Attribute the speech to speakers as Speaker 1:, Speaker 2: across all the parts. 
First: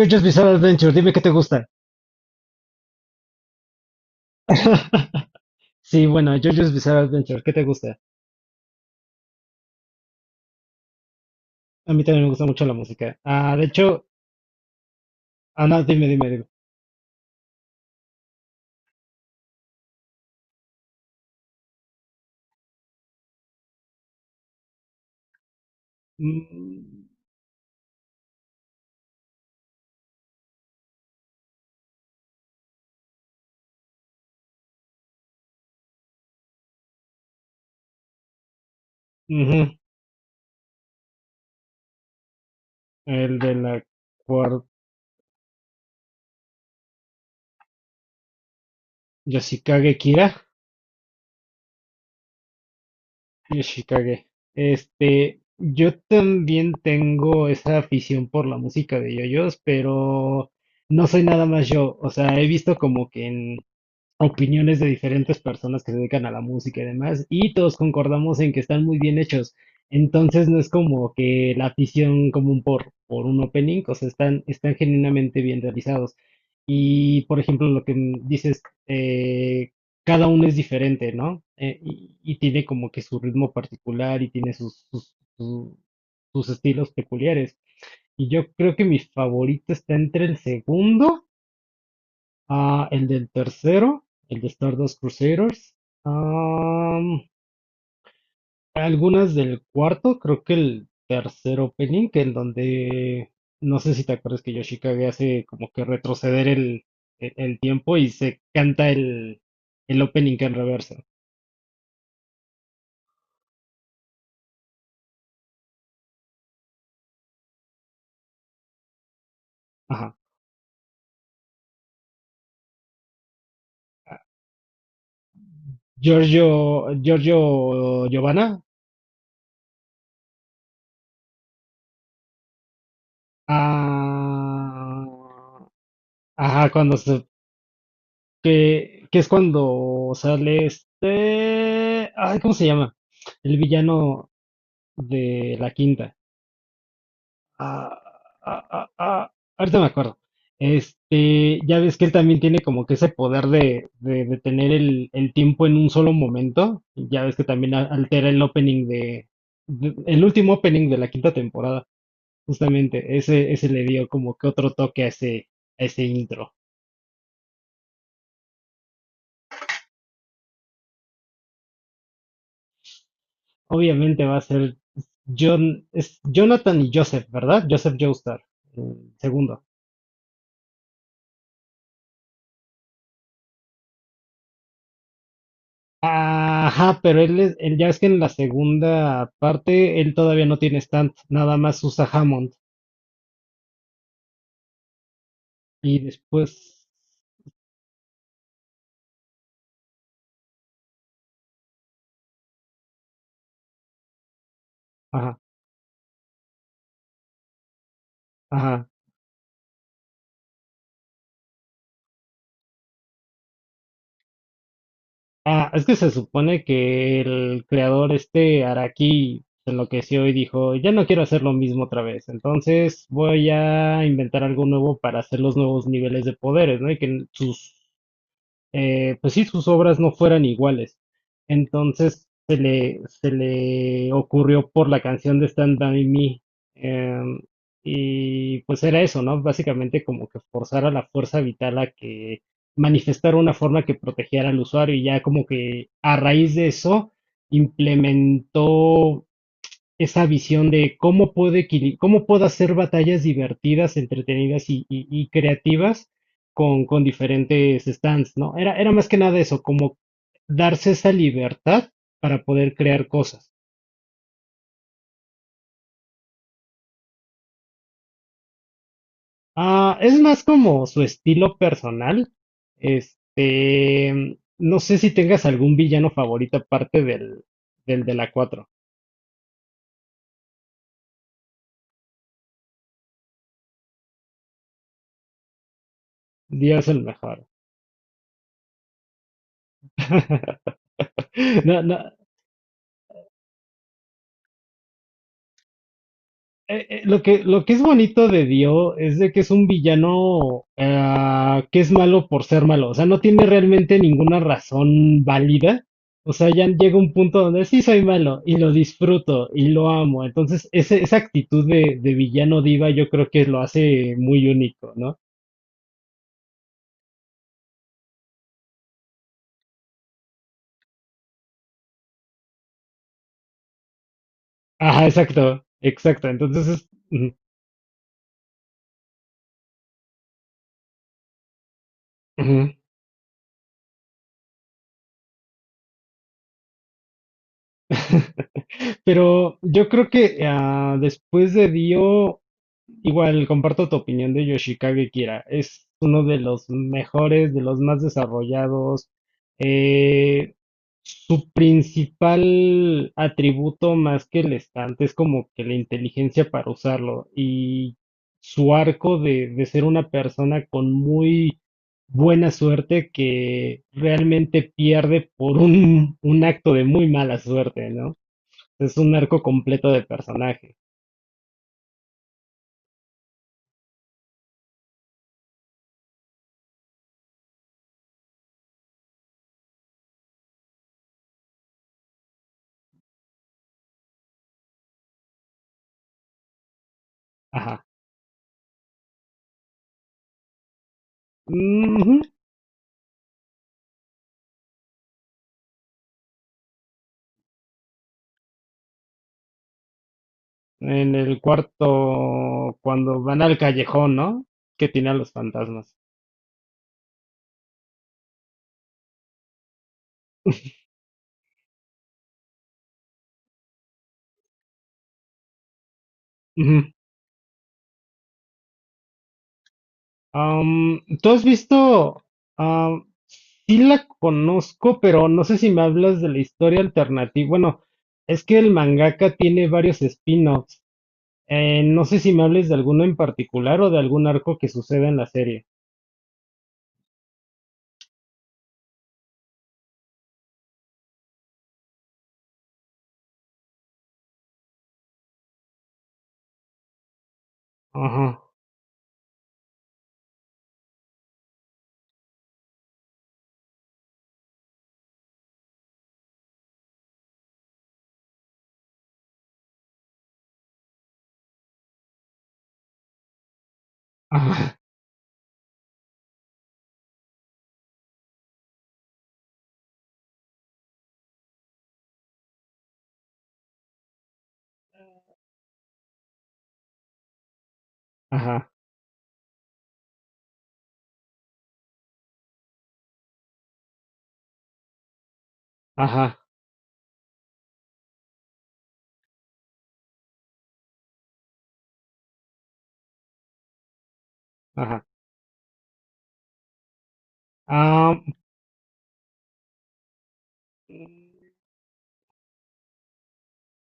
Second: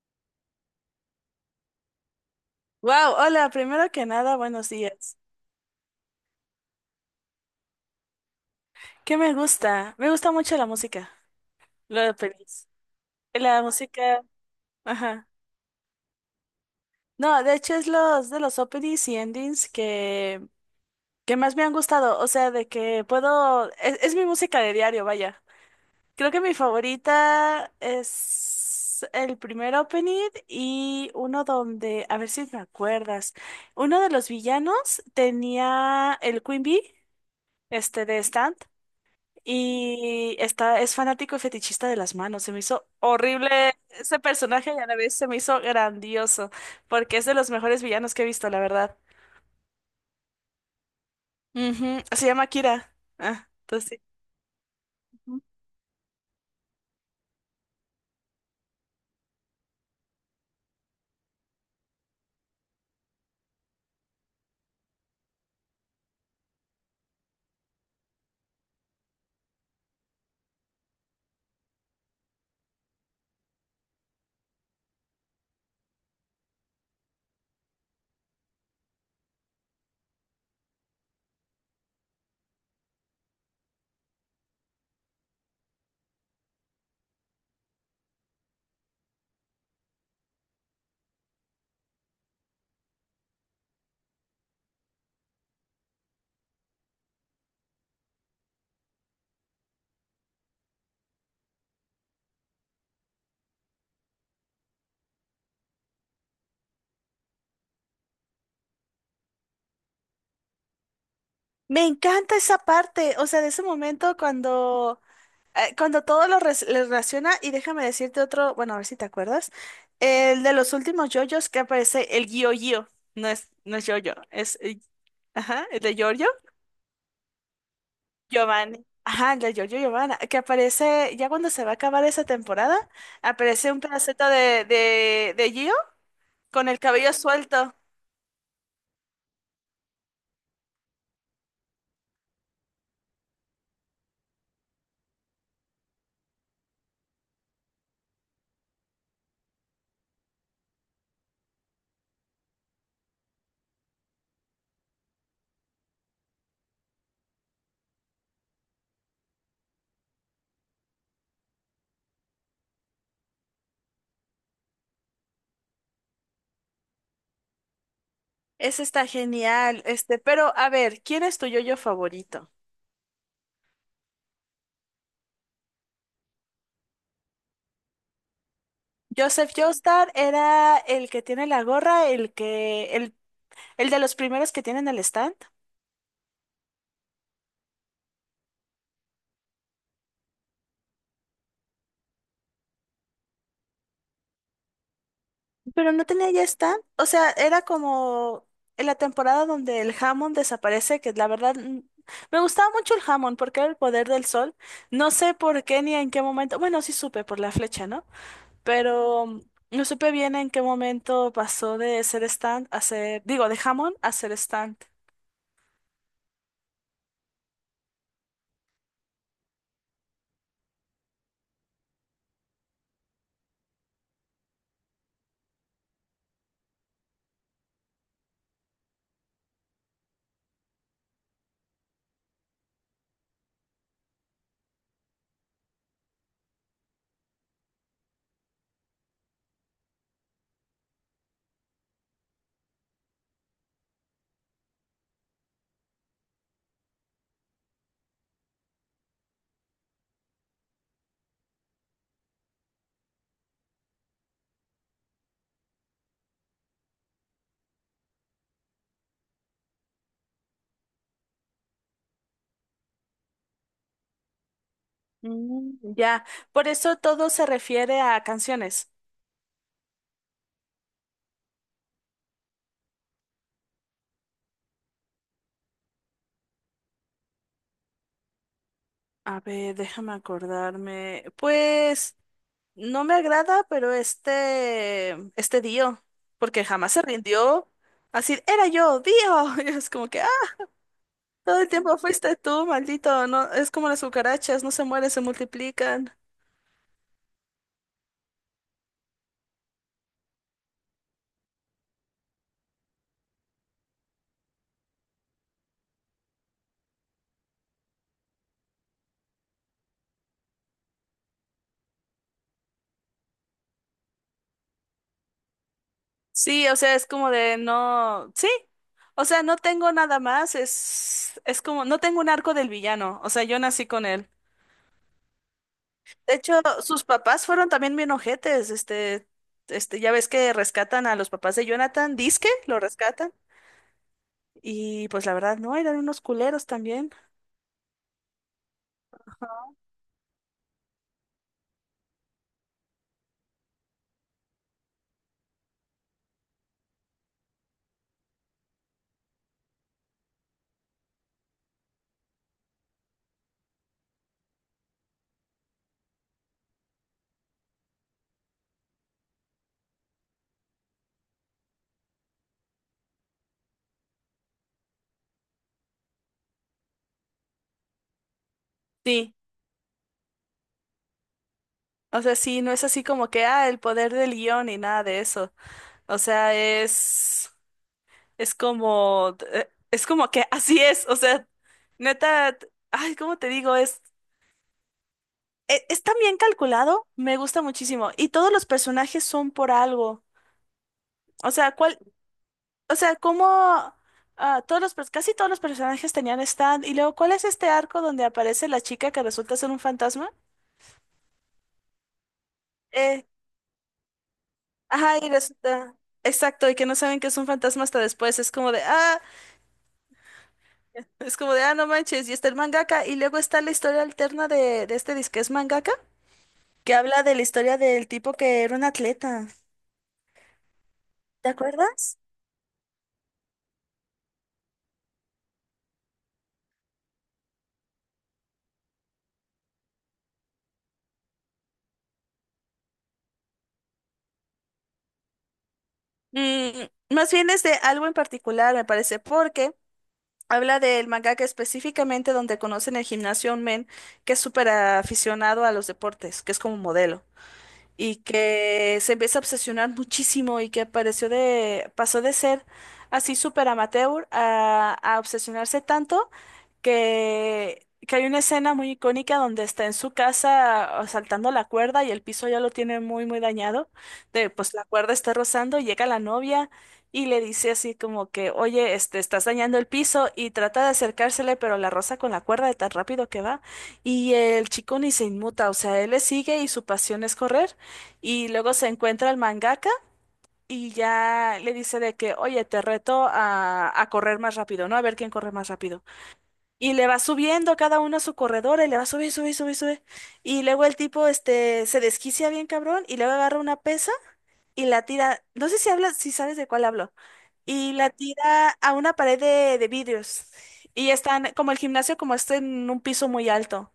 Speaker 1: JoJo's Bizarre Adventure, dime qué te gusta.
Speaker 2: Wow, hola, primero que nada, buenos días.
Speaker 1: Sí, bueno, JoJo's Bizarre Adventure, ¿qué te gusta?
Speaker 2: ¿Qué me gusta? Me gusta mucho la música,
Speaker 1: A mí
Speaker 2: los
Speaker 1: también me gusta mucho
Speaker 2: openings.
Speaker 1: la música. Ah,
Speaker 2: La
Speaker 1: de hecho,
Speaker 2: música, ajá.
Speaker 1: ah, no, dime.
Speaker 2: No, de hecho es los de los openings y endings que más me han gustado. O sea, de que puedo. Es mi música de diario, vaya. Creo que mi
Speaker 1: Mm,
Speaker 2: favorita es el primer opening y uno donde, a ver si me acuerdas. Uno de los villanos tenía el Queen Bee, este de Stand.
Speaker 1: ujú,
Speaker 2: Y está, es fanático y fetichista de las manos. Se me hizo
Speaker 1: el
Speaker 2: horrible
Speaker 1: de la
Speaker 2: ese
Speaker 1: cuarta,
Speaker 2: personaje y a la vez se me hizo grandioso, porque es de los mejores villanos que he visto, la verdad.
Speaker 1: Yoshikage Kira,
Speaker 2: Ujú, se llama Kira. Ah, entonces sí.
Speaker 1: Yoshikage.
Speaker 2: Ujú.
Speaker 1: Yo también tengo esa afición por la música de JoJo's, pero no soy nada más yo. O sea, he visto como que en opiniones de diferentes personas que se dedican a la música y demás, y todos concordamos en que están muy bien hechos. Entonces no es como que la afición común por un opening, o sea, están genuinamente bien realizados. Y por ejemplo, lo que dices, eh, cada uno es diferente, ¿no? Y tiene como que su ritmo particular y tiene sus sus estilos peculiares. Y yo creo que mi favorito está entre el segundo. Ah, el del tercero, el de Stardust Crusaders. Am, algunas del cuarto, creo que el tercer opening, que en donde no sé si te acuerdas que Yoshikage hace como que retroceder el tiempo y se canta el opening en reversa.
Speaker 2: Me encanta esa parte, o sea, de ese momento cuando, cuando todo lo le relaciona, y déjame decirte otro, bueno, a ver si te acuerdas,
Speaker 1: Ajá.
Speaker 2: el de los últimos yoyos que aparece, el Gio Gio, no es, no es yoyo, es, ajá, el de Giorgio.
Speaker 1: Giorgio, Giorgio Giovanna.
Speaker 2: Giovanni. Ajá, la Giorgio Giovanna, que aparece, ya cuando se va a acabar esa temporada, aparece un pedacito de
Speaker 1: Ah,
Speaker 2: Gio con
Speaker 1: ajá,
Speaker 2: el
Speaker 1: cuando
Speaker 2: cabello
Speaker 1: se...
Speaker 2: suelto.
Speaker 1: Que es cuando sale este... Ay, ¿cómo se llama? El villano de la quinta. Ah, ah, ah, ah, ahorita me acuerdo. Ya ves que él también tiene como que ese poder de detener el tiempo en un solo momento. Ya ves que también altera el opening de- el último opening de la quinta temporada. Justamente, ese le dio como que otro toque a ese intro.
Speaker 2: Ese está genial. Este, pero a ver, ¿quién es tu yo favorito?
Speaker 1: Obviamente va a ser John, es Jonathan y Joseph, ¿verdad? Joseph Joestar, el
Speaker 2: Joseph
Speaker 1: segundo.
Speaker 2: Joestar era el que tiene la gorra, el de los primeros que tienen el stand.
Speaker 1: Ajá, pero él, es- él ya es que en la segunda parte él todavía no tiene stand, nada más usa Hammond.
Speaker 2: Pero
Speaker 1: Y
Speaker 2: no tenía ya stand.
Speaker 1: después,
Speaker 2: O sea, era como en la temporada donde el jamón desaparece, que la verdad me gustaba mucho el jamón porque era el poder del sol. No sé
Speaker 1: ajá,
Speaker 2: por qué ni en qué momento. Bueno, sí supe por la flecha, ¿no?
Speaker 1: ajá.
Speaker 2: Pero no supe bien en qué momento pasó de ser stand a ser, digo, de jamón a ser stand.
Speaker 1: Ah, es que se supone que el creador este Araki se enloqueció y dijo, ya no quiero hacer lo mismo otra vez, entonces voy a inventar algo nuevo para hacer los nuevos niveles de poderes, ¿no? Y que sus... pues sí, sus obras no fueran iguales. Entonces se le ocurrió por la canción de Stand By Me. em, y pues era eso, ¿no? Básicamente como que forzar a la fuerza vital a que manifestara una forma que protegiera al usuario y ya como que a raíz de eso implementó esa visión de cómo puedo, equili- cómo puedo hacer batallas divertidas, entretenidas y y creativas con diferentes stands, ¿no? Era más que nada eso, como darse esa libertad para poder crear cosas.
Speaker 2: Ya, por eso todo se refiere a canciones.
Speaker 1: Ah, es más como su estilo personal. Este, no sé si tengas algún villano favorito aparte del, del de la cuatro.
Speaker 2: A ver, déjame acordarme. Pues. No me agrada, pero este Dio, porque
Speaker 1: Dios
Speaker 2: jamás se
Speaker 1: el mejor.
Speaker 2: rindió. Así, era yo, Dio. Y es como que, ah, todo el
Speaker 1: No,
Speaker 2: tiempo
Speaker 1: no,
Speaker 2: fuiste tú, maldito. No, es como las cucarachas, no se mueren, se multiplican.
Speaker 1: lo que es bonito de Dio es de que es un villano ah, que es malo por ser malo. O sea, no tiene realmente ninguna razón válida. O sea, ya llega un punto donde sí soy malo y lo disfruto y lo amo. Entonces, ese- esa actitud de villano diva yo creo que lo hace muy único, ¿no?
Speaker 2: Sí, o sea, es como de no, sí. O sea, no tengo nada más, es como, no tengo un arco del villano. O sea, yo nací con él.
Speaker 1: Ajá, exacto, exacto.
Speaker 2: De hecho,
Speaker 1: Entonces, es-
Speaker 2: sus
Speaker 1: ujú,
Speaker 2: papás fueron también bien ojetes. Ya ves que rescatan a los papás de Jonathan, disque,
Speaker 1: ujú.
Speaker 2: lo rescatan. Y pues la verdad, no, eran unos culeros también.
Speaker 1: Pero yo creo que ah, después de Dio, igual comparto tu opinión de Yoshikage Kira. Es uno de los mejores, de los más desarrollados. Eh, su principal atributo más que el estante es como que la inteligencia para usarlo y su arco de ser una persona con muy buena suerte que realmente pierde por un acto de muy mala suerte, ¿no? Es un
Speaker 2: Sí,
Speaker 1: arco completo de personaje.
Speaker 2: o sea, sí, no es así como que, ah, el poder del guión y nada de eso. O sea, es como que así es, o sea, neta, ay, ¿cómo te digo? Está bien calculado, me gusta
Speaker 1: Ajá.
Speaker 2: muchísimo. Y todos los personajes son por algo. O sea, ¿cuál,
Speaker 1: Ujú.
Speaker 2: o sea, cómo, ah, todos casi todos los personajes tenían stand. Y luego, ¿cuál es este arco donde aparece la chica que resulta ser un fantasma?
Speaker 1: En el cuarto, cuando
Speaker 2: Eh,
Speaker 1: van al callejón, ¿no? Que tiene a
Speaker 2: Ajá, y
Speaker 1: los
Speaker 2: resulta,
Speaker 1: fantasmas.
Speaker 2: exacto, y que no saben que es un fantasma hasta después, es como de, ah, es como de, ah, no manches, y está el mangaka, y luego está la historia alterna de este disque es mangaka,
Speaker 1: Ujú.
Speaker 2: que habla de la historia del tipo que era un atleta,
Speaker 1: ¿Tú has
Speaker 2: ¿te acuerdas?
Speaker 1: visto? am, sí la conozco, pero no sé si me hablas de la historia alternativa. Bueno, es que el mangaka tiene varios spin-offs. No sé si me hables de alguno en particular o de algún arco que suceda en la serie.
Speaker 2: Mm, más bien es de algo en particular, me parece, porque habla del mangaka específicamente donde conocen el gimnasio a un men que es súper aficionado a los deportes, que es como modelo. Y
Speaker 1: Ajá,
Speaker 2: que se empieza a obsesionar muchísimo y que pareció de, pasó de ser así súper amateur a obsesionarse tanto que hay una escena muy icónica donde está en su casa ah, saltando la cuerda y el piso ya lo tiene muy, muy dañado. De, pues
Speaker 1: ajá,
Speaker 2: la cuerda está rozando y llega la novia y le dice así como que, oye, este, estás dañando el piso y trata de acercársele, pero la roza con la cuerda de tan rápido que va. Y el chico ni se inmuta, o sea, él le sigue y su pasión es correr. Y
Speaker 1: ajá,
Speaker 2: luego se encuentra el mangaka y ya le dice de que, oye, te reto a correr más rápido, ¿no? A ver quién corre más rápido.
Speaker 1: ajá,
Speaker 2: Y le va subiendo cada uno a su corredor y le va a subir, subir, subir, subir. Y luego el tipo, este, se desquicia bien cabrón y luego agarra una pesa y la
Speaker 1: ajá.
Speaker 2: tira, no sé si hablas, si sabes de cuál hablo, y la
Speaker 1: Am,
Speaker 2: tira a una pared de vidrios. Y están, como el gimnasio, como está en un piso muy alto.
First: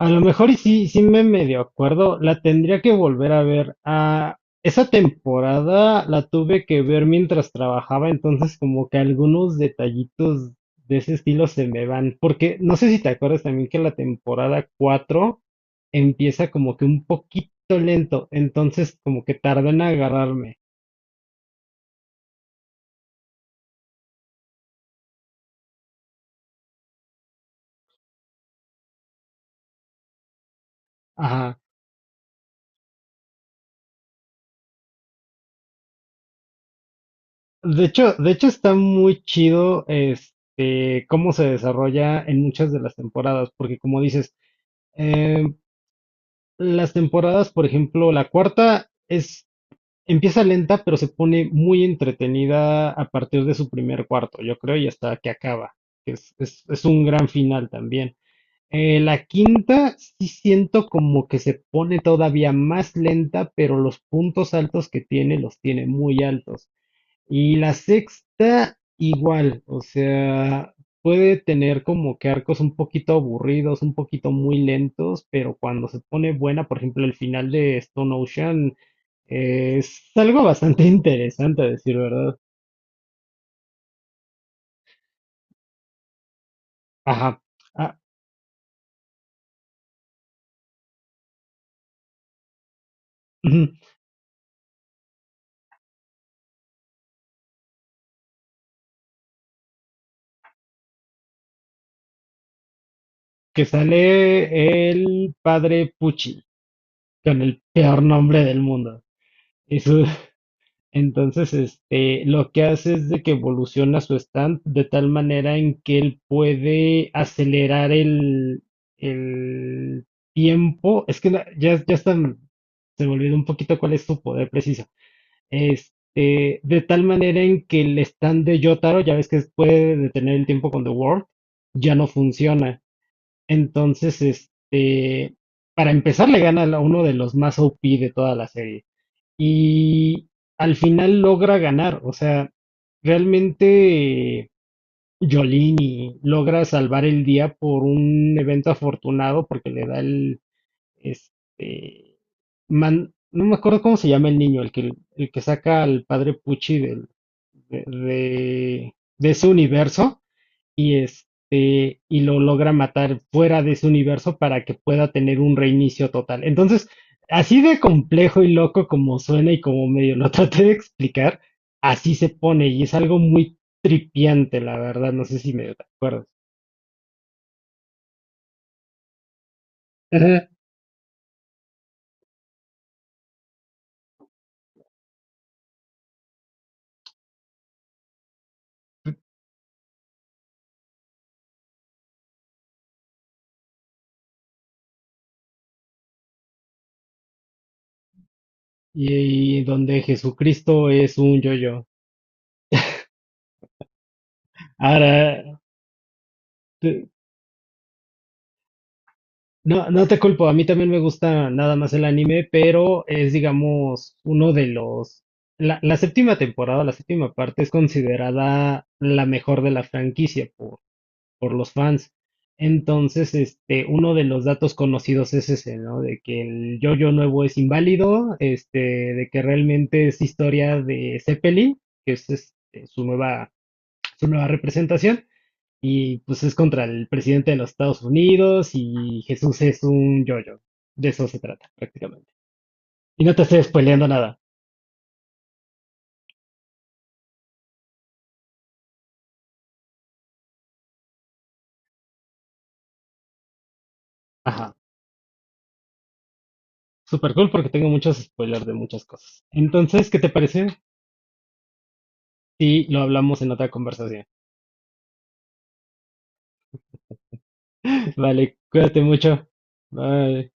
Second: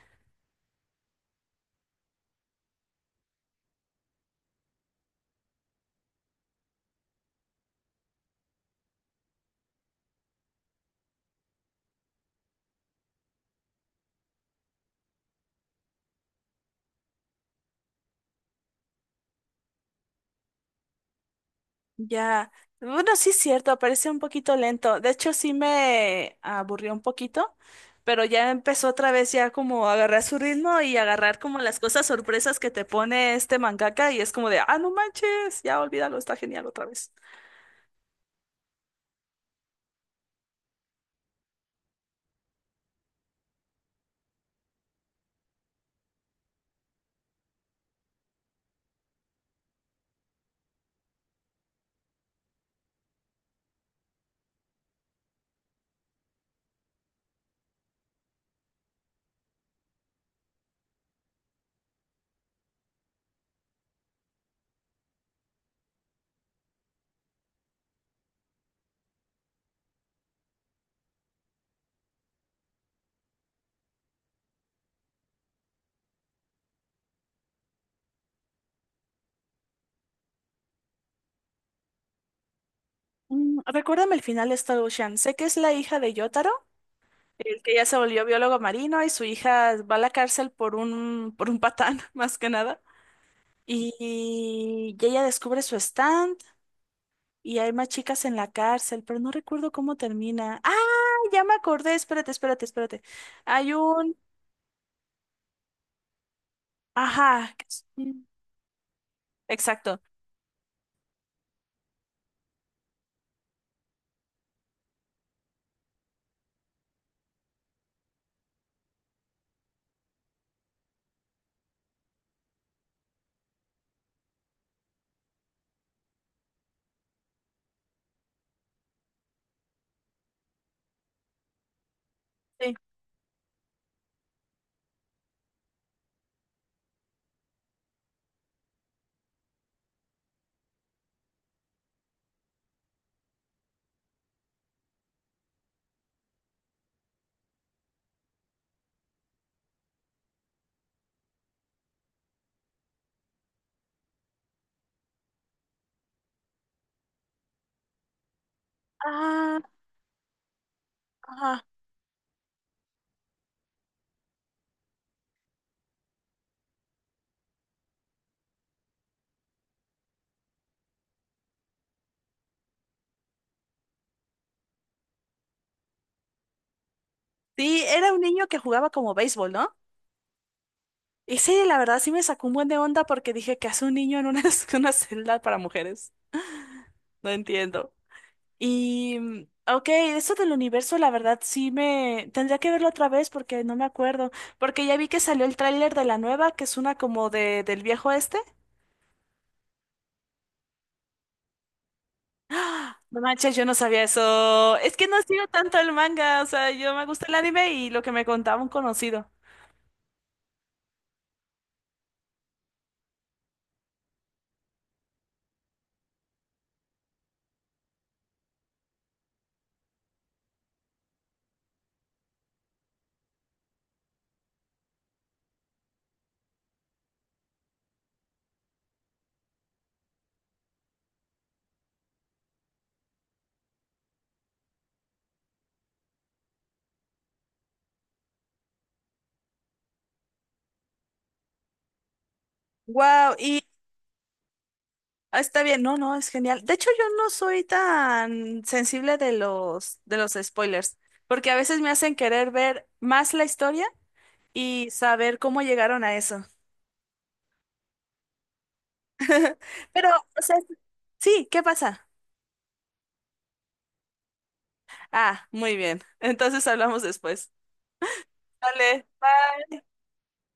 Speaker 1: a lo mejor y sí, sí me medio acuerdo, la tendría que volver a ver. Ah, esa temporada la tuve que ver mientras trabajaba, entonces como que algunos detallitos de ese estilo se me van, porque no sé si te acuerdas también que la temporada 4 empieza como que un poquito lento, entonces como que tarda en agarrarme.
Speaker 2: Ya, bueno, sí es cierto, parece un poquito lento. De hecho, sí me aburrió un poquito, pero ya empezó otra vez ya como a agarrar su ritmo y agarrar
Speaker 1: Ajá.
Speaker 2: como las cosas sorpresas que te pone este mangaka y es como de, ah, no manches, ya olvídalo, está genial otra vez.
Speaker 1: De hecho está muy chido este cómo se desarrolla en muchas de las temporadas, porque como dices, em, las temporadas, por ejemplo, la cuarta es empieza lenta, pero se pone muy entretenida a partir de su primer cuarto, yo creo, y hasta que acaba. Que es, es un gran final también. La quinta sí siento como que se pone todavía más lenta, pero los puntos altos que tiene los tiene muy altos. Y la sexta igual, o sea, puede tener como que arcos un poquito aburridos, un poquito muy lentos, pero cuando se pone buena, por ejemplo, el final de Stone Ocean es algo bastante interesante, a decir verdad.
Speaker 2: Recuérdame el final de Star Ocean. Sé que es la hija de Yotaro,
Speaker 1: Ajá.
Speaker 2: el que ya se
Speaker 1: Ah,
Speaker 2: volvió biólogo marino y su hija va a la cárcel por un patán, más que nada.
Speaker 1: ujú.
Speaker 2: Y y ella descubre su stand. Y hay más chicas en la cárcel, pero no recuerdo cómo termina. ¡Ah! Ya me acordé. Espérate, espérate, espérate.
Speaker 1: Que
Speaker 2: Hay un.
Speaker 1: sale el padre Pucci, con
Speaker 2: Ajá.
Speaker 1: el peor nombre del mundo. Y
Speaker 2: Exacto.
Speaker 1: su... Entonces, lo que hace es de que evoluciona su stand de tal manera en que él puede acelerar el tiempo. Es que la- ya, ya están, se me olvidó un poquito cuál es su poder preciso. De tal manera en que el stand de Yotaro, ya ves que puede detener el tiempo con The World, ya no
Speaker 2: Sí.
Speaker 1: funciona. Entonces, para empezar, le gana a uno de los más OP de toda la serie y al final logra ganar, o sea, realmente Jolini logra salvar el día por un evento afortunado porque le da este, man- no me acuerdo cómo se llama el niño, el que saca al padre Pucci del- de ese
Speaker 2: Ah,
Speaker 1: universo, y
Speaker 2: ajá.
Speaker 1: este y lo logra matar fuera de su universo para que pueda tener un reinicio total. Entonces, así de complejo y loco como suena y como medio lo traté de explicar, así se pone y es algo muy tripiante, la verdad, no sé si me acuerdo.
Speaker 2: Sí, era un niño que jugaba como béisbol, ¿no?
Speaker 1: Ajá.
Speaker 2: Y sí, la verdad sí me sacó un buen de onda porque dije que hace un niño en una, una celda para mujeres. No entiendo. Y. Ok, eso del universo, la verdad sí me. Tendría que verlo otra vez porque no me acuerdo. Porque ya vi que salió el tráiler de la nueva, que es una como de, del viejo este.
Speaker 1: Y donde Jesucristo es un yo-yo.
Speaker 2: No manches, yo no sabía eso. Es que no
Speaker 1: Ahora,
Speaker 2: sigo tanto el manga, o sea, yo me
Speaker 1: te-...
Speaker 2: gusta el anime y lo que me contaba un conocido.
Speaker 1: No, no te culpo, a mí también me gusta nada más el anime, pero es, digamos, uno de los... La séptima temporada, la séptima parte es considerada la mejor de la franquicia por los fans. Entonces, uno de los datos conocidos es ese, ¿no? De que el yo nuevo es inválido, este, de que realmente es historia de Zeppelin, que es este, su nueva representación. Y pues es contra el presidente de los Estados Unidos y Jesús es un yo yo. De eso se trata, prácticamente. Y no
Speaker 2: Wow,
Speaker 1: te
Speaker 2: y
Speaker 1: estoy spoileando nada.
Speaker 2: ah, está bien, no, no, es genial. De hecho, yo no soy tan sensible de los spoilers, porque a veces me hacen querer ver más la historia
Speaker 1: Ajá.
Speaker 2: y saber cómo llegaron a eso.
Speaker 1: Super cool porque tengo muchos spoilers de muchas cosas. Entonces,
Speaker 2: Pero,
Speaker 1: ¿qué te
Speaker 2: o sea,
Speaker 1: parece
Speaker 2: sí, ¿qué pasa?
Speaker 1: si lo hablamos en otra conversación?
Speaker 2: Ah, muy bien. Entonces hablamos después.
Speaker 1: Vale, cuídate
Speaker 2: Vale,
Speaker 1: mucho.
Speaker 2: bye.
Speaker 1: Bye.